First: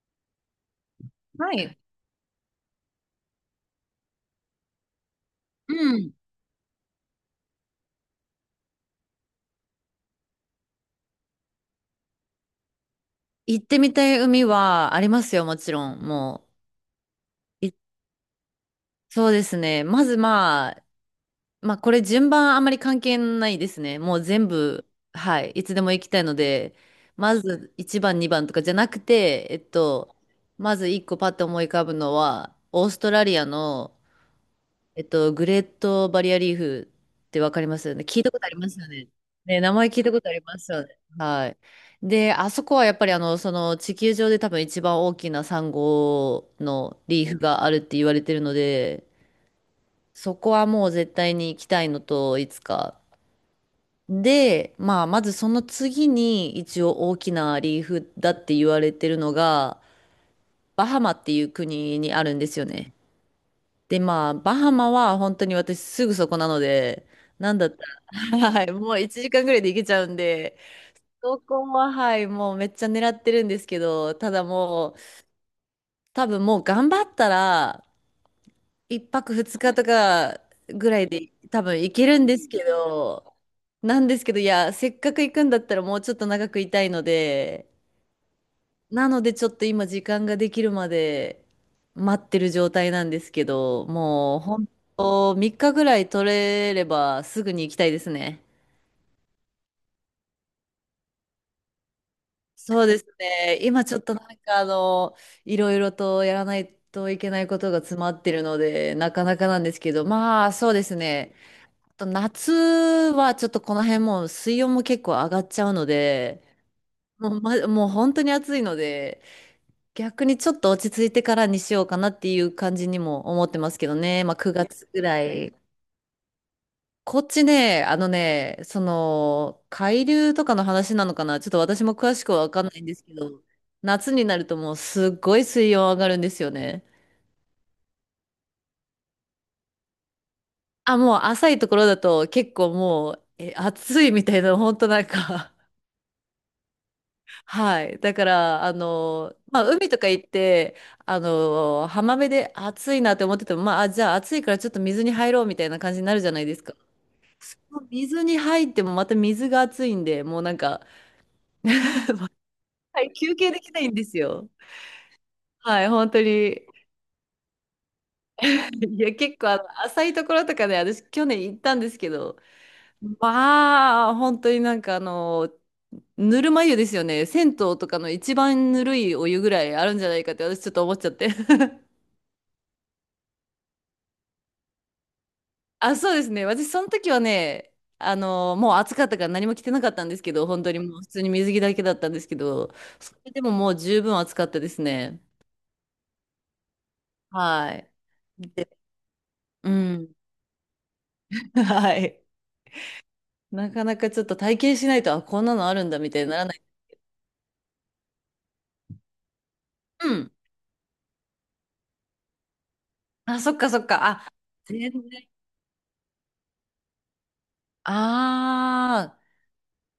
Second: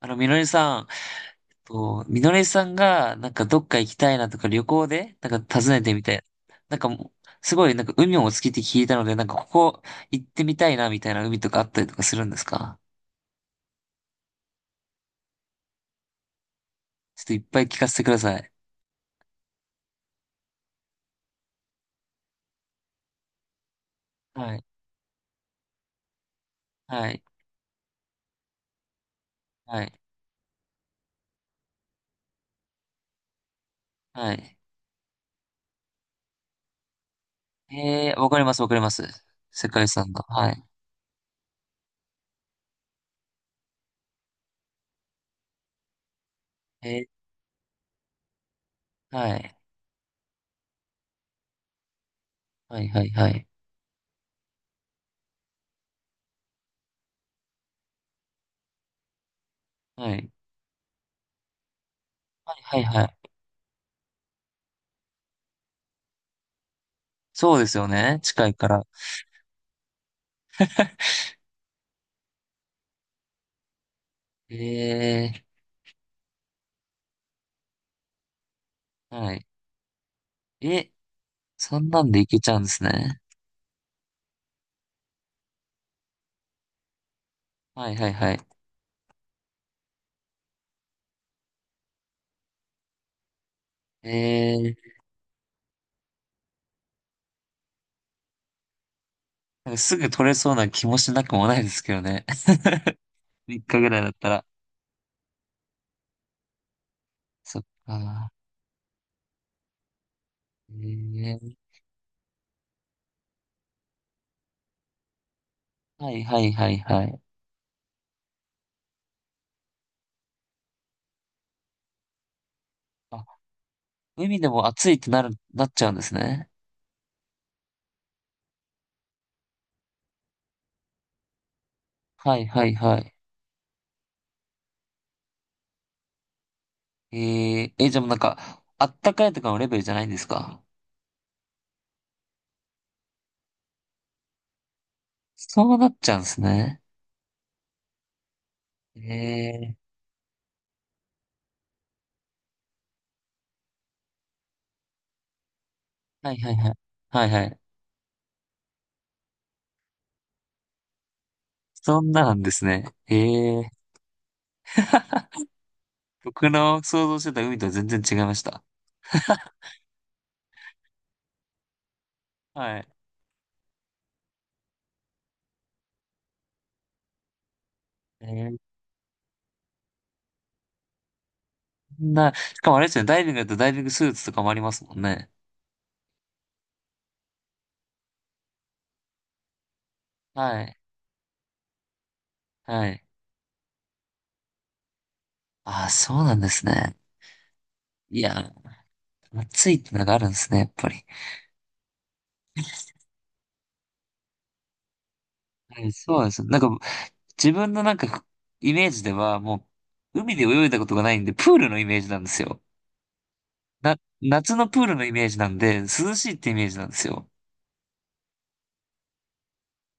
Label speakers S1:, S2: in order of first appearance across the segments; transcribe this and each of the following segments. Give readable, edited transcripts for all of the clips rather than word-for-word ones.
S1: みのりさん、
S2: はい。
S1: と、みのりさんが、なんかどっか行きたいなとか旅行で、なんか訪
S2: う
S1: ねてみた
S2: ん。
S1: い。なんかもう、すごい、なんか海もお好きって聞いたので、なんかここ行ってみたいなみたいな海とかあったりとかするんですか？
S2: 行ってみたい海はありますよ、もちろん。も
S1: ちょっといっぱい
S2: う。い
S1: 聞かせてください。
S2: そうですね。まずまあ、まあこれ順番あまり関係ないですね。もう全
S1: はい、
S2: 部、はい。いつでも行きたいので、
S1: はい、
S2: まず1番、2番とかじゃなくて、
S1: はい、
S2: まず1個パッと思い浮かぶのは、オーストラリアの
S1: はい。
S2: グレートバリアリーフってわかりますよね。聞い
S1: わ
S2: た
S1: か
S2: こ
S1: り
S2: とあ
S1: ま
S2: り
S1: す、わ
S2: ま
S1: か
S2: す
S1: り
S2: よ
S1: ます。
S2: ね。ね、
S1: 世
S2: 名
S1: 界遺
S2: 前聞い
S1: 産
S2: たこ
S1: の。
S2: とあり
S1: は
S2: ま
S1: い。
S2: すよね。はい。で、あそこはやっぱりその地球上で多分一番大きなサンゴの
S1: え
S2: リーフがあるって言われてるので、
S1: はい、
S2: そこはもう絶対に行きたいのと、いつ
S1: はい、
S2: か。
S1: はい、はい。
S2: で、まあ、まずその次に一応大きなリーフだって言われてるのが、
S1: はい、
S2: バハマっていう国にあるんですよ
S1: はい、
S2: ね。
S1: はい。
S2: で、まあ、バハマは本当に私すぐそこなので、な
S1: そう
S2: ん
S1: で
S2: だっ
S1: す
S2: た
S1: よ
S2: ら、
S1: ね。近 い
S2: は
S1: か
S2: い、
S1: ら。
S2: もう1時間ぐらいで行けちゃうんで、そこは、はい、もうめっちゃ狙ってるんですけど、ただ
S1: え
S2: もう、多分もう頑張ったら、1泊
S1: はい。
S2: 2日とかぐ
S1: え、
S2: らいで多
S1: そ
S2: 分
S1: ん
S2: 行
S1: な
S2: け
S1: んで
S2: るん
S1: 行
S2: で
S1: け
S2: す
S1: ちゃう
S2: け
S1: んですね。
S2: ど、なんですけど、いや、せっかく行くんだったらもうちょっと長くいたいので、
S1: はい、はい、はい。
S2: なのでちょっと今時間ができるまで待ってる状態なんですけど、もう本
S1: ええ、
S2: 当3日ぐらい取れればすぐに行きたいですね。
S1: なんかすぐ取れそうな気もしなくもないですけどね。
S2: そう ですね。
S1: 3日
S2: 今
S1: ぐ
S2: ち
S1: ら
S2: ょ
S1: い
S2: っ
S1: だっ
S2: とな
S1: た
S2: ん
S1: ら。
S2: かいろいろとやらないといけないこ
S1: そっ
S2: とが詰まっ
S1: か。
S2: てるので、なかなかなんですけど、まあそうです
S1: え
S2: ね。
S1: え、
S2: あと夏はちょっとこの辺もう水温も結構上がっちゃうの
S1: はいは
S2: で、
S1: いはいはい。
S2: もう、ま、もう本当に暑いので、逆にちょっと落ち着いてからにしようかなっていう感じに
S1: あ、
S2: も思ってますけどね。まあ
S1: 海でも
S2: 9月
S1: 暑いっ
S2: ぐ
S1: て
S2: らい。
S1: なっちゃうんですね。
S2: こっちね、あのね、その、海流とかの話なのかなちょっと私も詳しく
S1: は
S2: は
S1: い
S2: わか
S1: は
S2: んな
S1: い
S2: いんで
S1: は
S2: すけ
S1: い。
S2: ど、夏になるともうすっごい水温上がるんですよね。
S1: えええ、じゃあもうなんか、あったかいとかのレベルじゃないんですか？
S2: あ、もう浅いところだと結構もう、え、暑いみたいな、本当なんか
S1: そうなっちゃうんですね。
S2: はい。だから、まあ、
S1: ええ、
S2: 海とか行って、浜辺で暑いなって思ってても、まあ、あじゃあ暑いからちょっと水に入ろうみたいな感じになるじ
S1: は
S2: ゃ
S1: い
S2: ない
S1: は
S2: で
S1: い
S2: す
S1: はい。
S2: か。
S1: はいは
S2: そ
S1: い。
S2: の水に入ってもまた水が暑いんで、もうなんか、
S1: そんななんですね。
S2: はい、
S1: え
S2: 休憩で
S1: え。
S2: きないんですよ。はい、本当
S1: 僕
S2: に。
S1: の想像してた海とは全然違いました。
S2: いや、結構浅いところとかね、私去年行ったんですけど、
S1: はい。
S2: まあ、本当になんかぬるま湯ですよね。銭湯とかの一
S1: え
S2: 番
S1: え、
S2: ぬるいお湯ぐらいあるんじゃないかって私ちょっと思っちゃって。
S1: しかもあれですね、ダイビングだとダイビングスーツとかもありますもんね。
S2: あ、そうですね。私、その時はね、もう暑かったから何も着てなかったんですけど、
S1: は
S2: 本当に
S1: い。
S2: もう普通に水着だけだったんですけど、
S1: はい。
S2: それでももう十分暑かったですね。
S1: ああ、そうなんですね。
S2: はい。
S1: いや、
S2: で、う
S1: 暑いってのが
S2: ん。
S1: あるんですね、やっぱり。
S2: はい。なかなかちょっと体験しないと、あ、こんなのあ
S1: は
S2: るん
S1: い、
S2: だみ
S1: そう
S2: たい
S1: なん
S2: に
S1: で
S2: な
S1: す
S2: ら
S1: よ。
S2: な
S1: なん
S2: い。
S1: か、自分のなんか、イメージでは、
S2: うん。
S1: 海で泳いだことがないんで、プールのイメージなんですよ。
S2: あ、そっかそっ
S1: な、
S2: か。あ、
S1: 夏のプー
S2: 全
S1: ルのイメー
S2: 然。
S1: ジなんで、涼しいってイメージなんですよ。
S2: あ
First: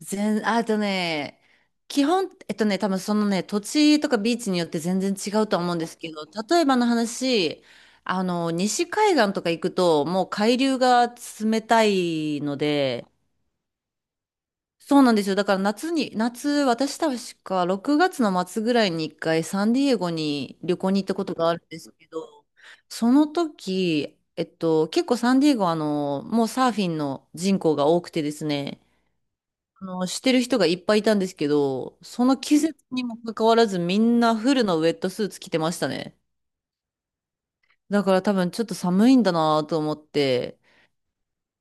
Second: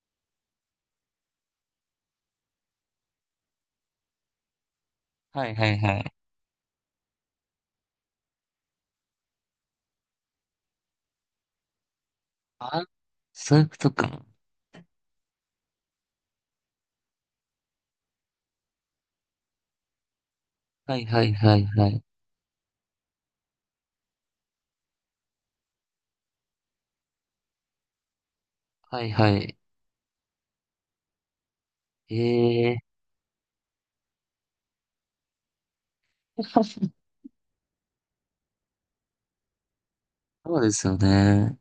S2: 全、あとね、基本、えっとね、多分そのね、土地とかビーチによって全然違
S1: は
S2: う
S1: い
S2: とは
S1: は
S2: 思う
S1: い
S2: んで
S1: は
S2: すけ
S1: い。
S2: ど、例えばの話、西海岸とか行くと、もう海流が冷たいの
S1: あ、
S2: で、
S1: そういうことか。
S2: そうなんですよ。だから夏に、夏、私確か6月の末ぐらいに一回サンディエゴに旅行
S1: は
S2: に
S1: い
S2: 行った
S1: は
S2: こ
S1: い
S2: とがあ
S1: は
S2: る
S1: い
S2: んで
S1: は
S2: す
S1: い。
S2: けど、その時、結構サンディエゴはもうサーフィンの人口が多くてですね、
S1: はいはい。
S2: してる人がいっぱいいたんですけど、
S1: え
S2: その季
S1: え
S2: 節
S1: ー。
S2: にもかかわらずみんなフルのウェットスーツ着てましたね。だから多分ちょっと寒いんだなと思っ
S1: そ
S2: て。
S1: うですよね。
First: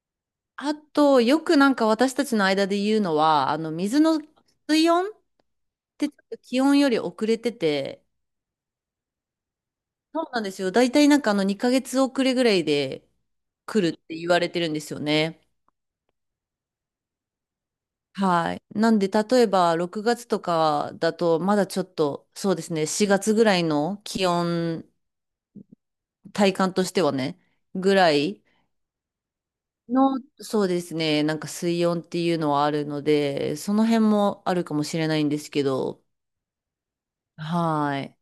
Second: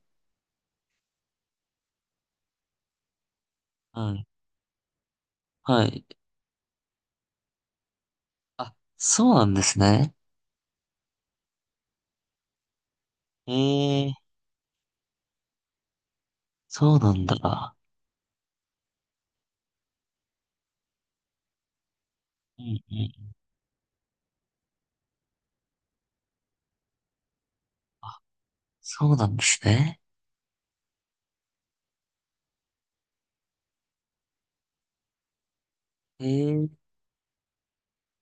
S2: あと、よくなんか私たちの間で言うのは、
S1: はい。
S2: 水温っ
S1: はい。
S2: てちょっと気温より遅れてて、
S1: あ、そうなんですね。
S2: そうなんですよ。だいたいなんかあの2ヶ月遅れぐらいで
S1: え
S2: 来るっ
S1: え、
S2: て言われてるんですよね。
S1: そうなんだ。
S2: はい。なんで、例えば6月とかだと、まだちょっと、そう
S1: う
S2: です
S1: ん
S2: ね、
S1: う
S2: 4
S1: ん。
S2: 月ぐらいの気温体感としてはね、ぐらい
S1: そうなんですね。
S2: の、そうですね、なんか水温っていうのはあるので、その辺もあるかもしれないんですけど、
S1: ええ、
S2: はい。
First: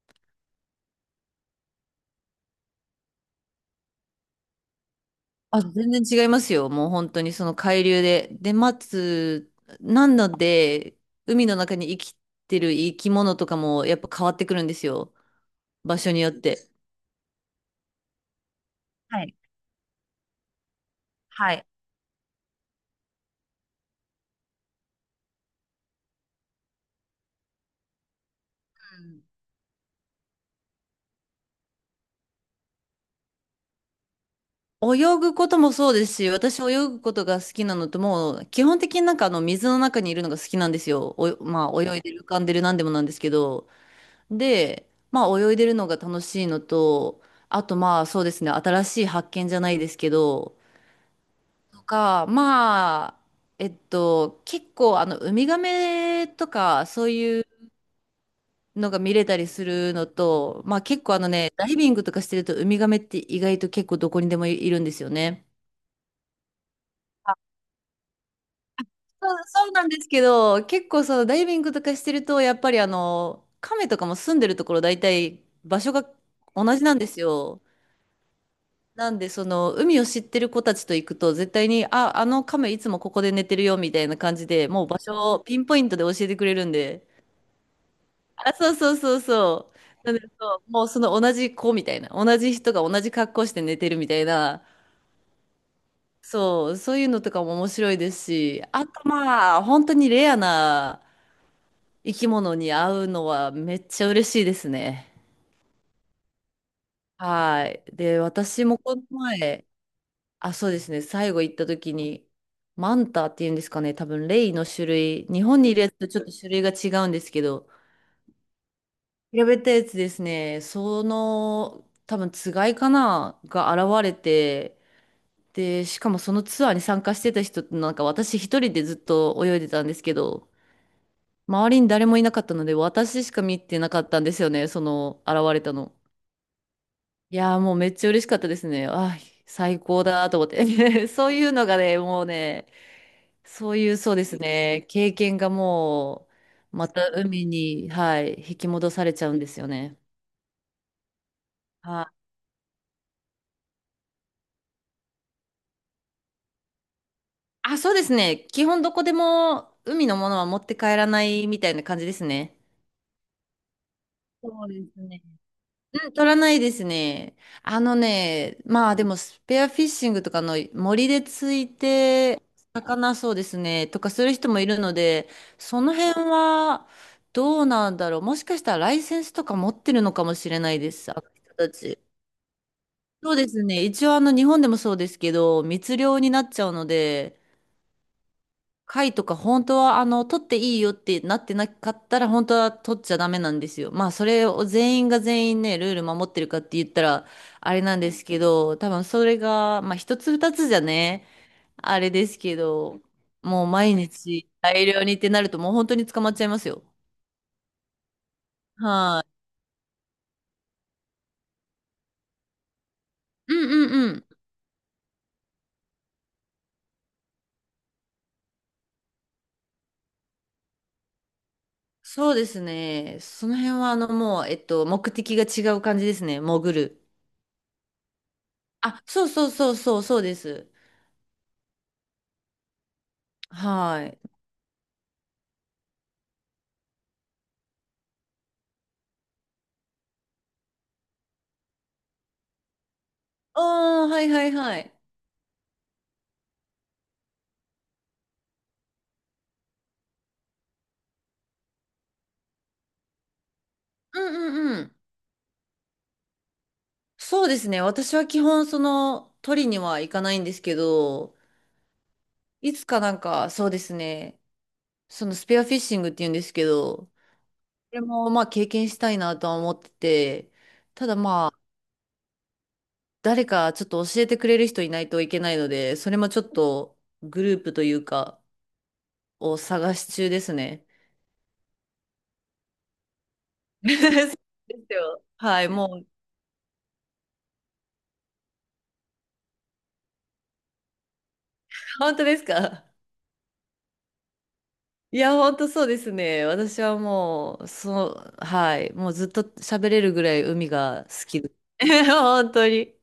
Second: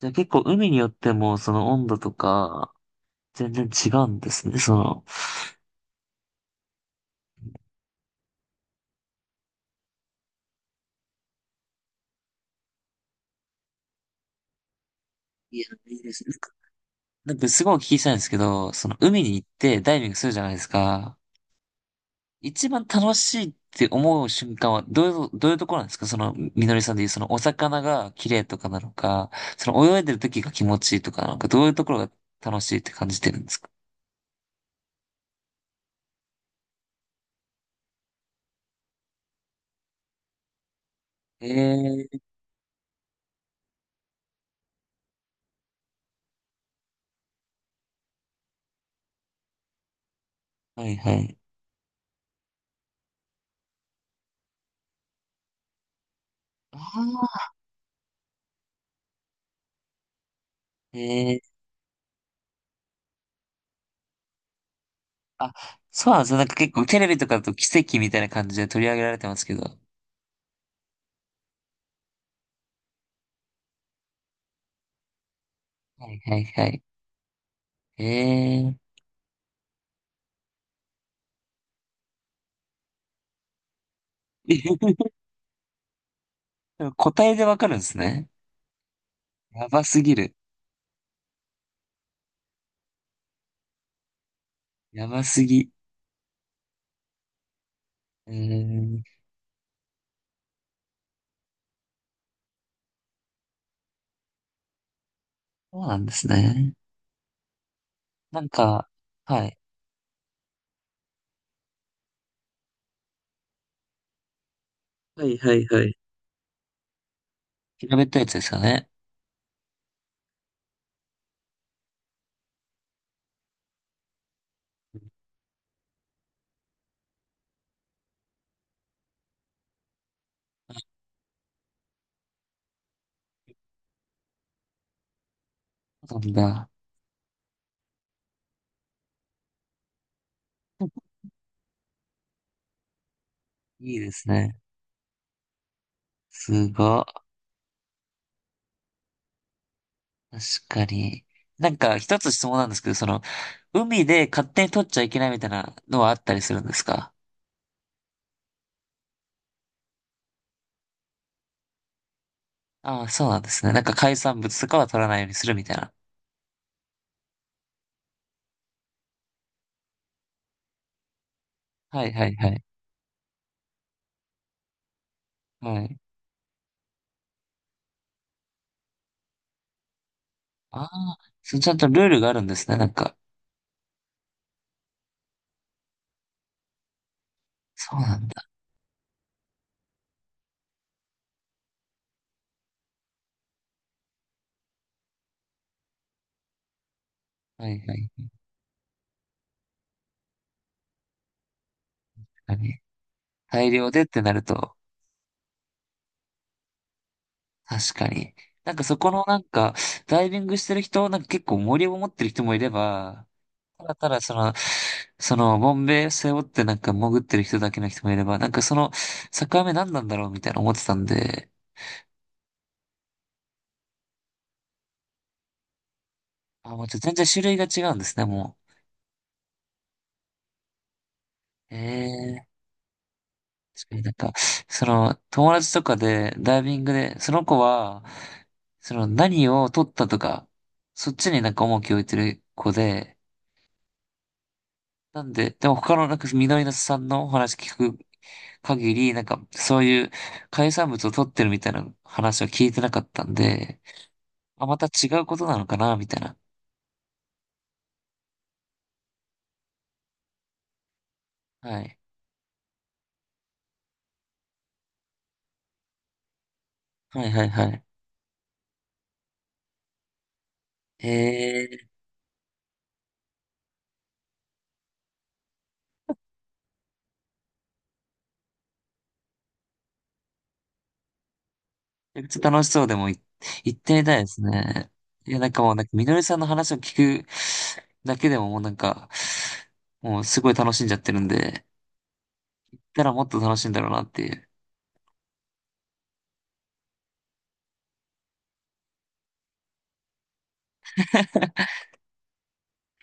S1: じゃあ結構海によってもその温度とか全然違うんですね、その。
S2: あ、全然違いますよ。もう本当にその海流で。で、待つ、なので、海の中に生きてる生き物とかもやっぱ変わってくるんですよ。
S1: いや、い
S2: 場
S1: い
S2: 所
S1: で
S2: に
S1: す
S2: よっ
S1: ね。
S2: て。
S1: なんかすごいお聞きしたいんですけど、その海
S2: はい。
S1: に行ってダイビングするじゃないですか。
S2: はい。
S1: 一番楽しいって思う瞬間はどういう、どういうところなんですか？そのみのりさんで言うそのお魚が綺麗とかなの
S2: うん
S1: か、その泳いでる時が気持ちいいとか、なのかどういうところが楽しいって感じてるんですか？
S2: 泳ぐこともそうですし、私泳ぐことが好きなのと、もう基本的になんか水の中にいるのが好きなんですよ。おまあ泳い
S1: え
S2: で
S1: え、
S2: る浮かんでるなんでもなんですけど。で、まあ泳いでるのが楽しいのと、あとまあそうですね、新しい発見じゃないですけど、
S1: はいはい。
S2: とか、まあ、結構あのウミガメと
S1: あ
S2: かそういう
S1: あ、
S2: のが見れたりするのと、まあ結構あの
S1: え
S2: ね、
S1: え、
S2: ダイビングとかしてるとウミガメって意外と結構どこにでもいるんですよね。
S1: あ、そうなんですよ。なんか結構テレビとかだと奇跡みたいな感じで取り上げられて
S2: そ
S1: ま
S2: う
S1: すけど。
S2: そう
S1: は
S2: なんですけど、結構そのダイビングとかしてると、やっぱり亀とかも住んでるところ大体場所が
S1: いはいは
S2: 同
S1: い。
S2: じなんですよ。
S1: ええ。
S2: なんでその海を知ってる子たちと行くと絶対に、あ、あの亀いつもここで寝てるよみたいな感じで、もう場 所をピンポイントで教えてくれるんで。
S1: 答えでわかるんですね。
S2: あ、そうそうそう
S1: や
S2: そ
S1: ばす
S2: う。な
S1: ぎ
S2: んで
S1: る。
S2: そう、もうその同じ子みたいな、同じ人が同じ格好して寝てるみたいな、
S1: やばすぎ。
S2: そう、そういうのとかも面白いです
S1: うー
S2: し、あ
S1: ん、
S2: とまあ、本当にレアな、生き物に会うのはめっちゃ嬉しいですね。
S1: そうなんですね。
S2: はい。で、
S1: なん
S2: 私も
S1: か、
S2: この
S1: はい。
S2: 前、あ、そうですね、最後行った時に、マンタっていうんですかね、多分レイの種
S1: は
S2: 類、
S1: い
S2: 日
S1: は
S2: 本
S1: い
S2: にいる
S1: は
S2: や
S1: い。
S2: つとちょっと種類が違うんですけど、
S1: 調べったいやつですよね。
S2: 調べたやつですね、その、多分つがいかな、が現れて、で、しかもそのツアーに参加してた人ってなんか私一人でずっと泳いでたんですけど、周りに誰もいなかったので、私しか見てなかったんですよね、その現れたの。
S1: そうなんだ。
S2: いやー、もうめっちゃ嬉しかったですね。あー、最高だと思っ て。そういうのがね、もうね、そうい
S1: い
S2: う、
S1: いで
S2: そうで
S1: す
S2: す
S1: ね。
S2: ね、経験がも
S1: す
S2: う、ま
S1: ご
S2: た
S1: い。
S2: 海に、はい、引き戻されちゃうんですよね。
S1: 確かに。なんか
S2: は
S1: 一つ
S2: い。
S1: 質問なんですけど、その、海で勝手に取っちゃいけないみたいなのはあったりするんですか？
S2: あ、そうですね。基本どこでも海のものは持って帰らないみたいな感じですね。
S1: ああー、そうなんですね。なんか海産物と
S2: そうで
S1: かは取
S2: す
S1: らない
S2: ね。
S1: ようにするみたいな。
S2: うん、取らないですね。あのね、まあでもスペアフィッシングとかの森でつい
S1: はいはい
S2: て、
S1: はい。
S2: 魚そうですね、とかする人もいるので、そ
S1: は
S2: の
S1: い。
S2: 辺はどうなんだろう。もしかしたらライセンスとか持ってるのかもしれない
S1: あ
S2: です、あ
S1: あ、
S2: の人
S1: そう、ち
S2: た
S1: ゃんと
S2: ち。
S1: ルールがあるんですね。なんか、
S2: そうですね。一応日本でもそうですけど、密漁になっちゃうので、
S1: そうなんだ。
S2: 貝とか本当は取っていいよってなってなかったら本当は取っちゃダメなんですよ。まあそれを全員が全員ねルール守ってるかって言ったら
S1: は
S2: あ
S1: い
S2: れ
S1: は
S2: なんです
S1: い。
S2: けど多分それがまあ一つ二つじゃねあれです
S1: 確か
S2: け
S1: に。
S2: どもう
S1: 大量
S2: 毎
S1: でってなる
S2: 日
S1: と、
S2: 大量にってなるともう本当に捕まっちゃいますよ。
S1: 確かに。なんかそこ
S2: は
S1: のなんか、ダイビングしてる人、なんか結構森を持ってる人もいれば、
S2: い。う
S1: た
S2: ん
S1: だ
S2: うん
S1: た
S2: う
S1: だ
S2: ん。
S1: その、その、ボンベ背負ってなんか潜ってる人だけの人もいれば、なんかその、境目何なんだろうみたいな思ってたんで、
S2: そうですね。その辺はあのもう目的が違う感じですね。
S1: あ、
S2: 潜
S1: もうちょっ
S2: る。
S1: と全然種類が違うんですね、も
S2: あ、そうそうそうそうそうです。
S1: う。ええ、確かに
S2: は
S1: なん
S2: い。
S1: か、その、友達とかで、ダイビングで、その子は、その、何を取ったとか、そっちになんか重きを置いてる子で、
S2: ああ、はいはいはい。
S1: なんで、でも他のなんか、緑のさんのお話聞く限り、なんか、そういう海産物を取ってるみたいな話は聞いてなかったんで、
S2: うん
S1: あ、
S2: う
S1: ま
S2: んう
S1: た
S2: ん。
S1: 違うことなのかなみたいな。
S2: そうですね。私は基本、その、取りには行かないんですけど、
S1: はい。
S2: いつかなんか、そうですね。そのスペアフィッシングって言うんですけど、こ
S1: はいはいはい。
S2: れもまあ経験したいなとは思ってて、た
S1: え
S2: だまあ、
S1: ー、
S2: 誰かちょっと教えてくれる人いないといけないので、それもちょっとグループというか、を探し中ですね。
S1: めっちゃ楽しそうでもい、行っ てみ
S2: そう
S1: たいで
S2: です
S1: すね。
S2: よ。
S1: いや、なんか
S2: はい、
S1: もう、なんか、
S2: も
S1: み
S2: う、
S1: のりさんの話を聞くだけでももうなんか、もうすごい楽しんじゃってるんで、行っ
S2: 本当ですか？
S1: たらもっと楽しいんだろうなっていう。
S2: いや、本当そうですね。私はもう、そう、はい。もうずっと喋れるぐらい海が好きです。本当に。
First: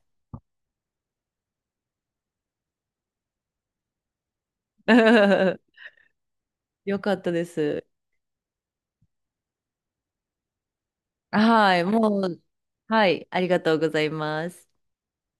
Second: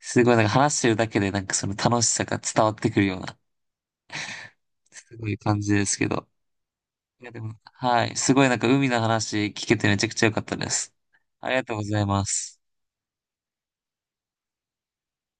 S1: すごいなんか話してるだけでなんかその楽しさが伝わってくるような、すごい感じ ですけど。
S2: よかっ
S1: いや
S2: た
S1: で
S2: で
S1: も、
S2: す。
S1: はい。すごいなんか海の話聞けてめちゃくちゃ良かったです。ありがとう
S2: は
S1: ご
S2: い。
S1: ざい
S2: も
S1: ま
S2: う、
S1: す。
S2: はい。ありがとうございます。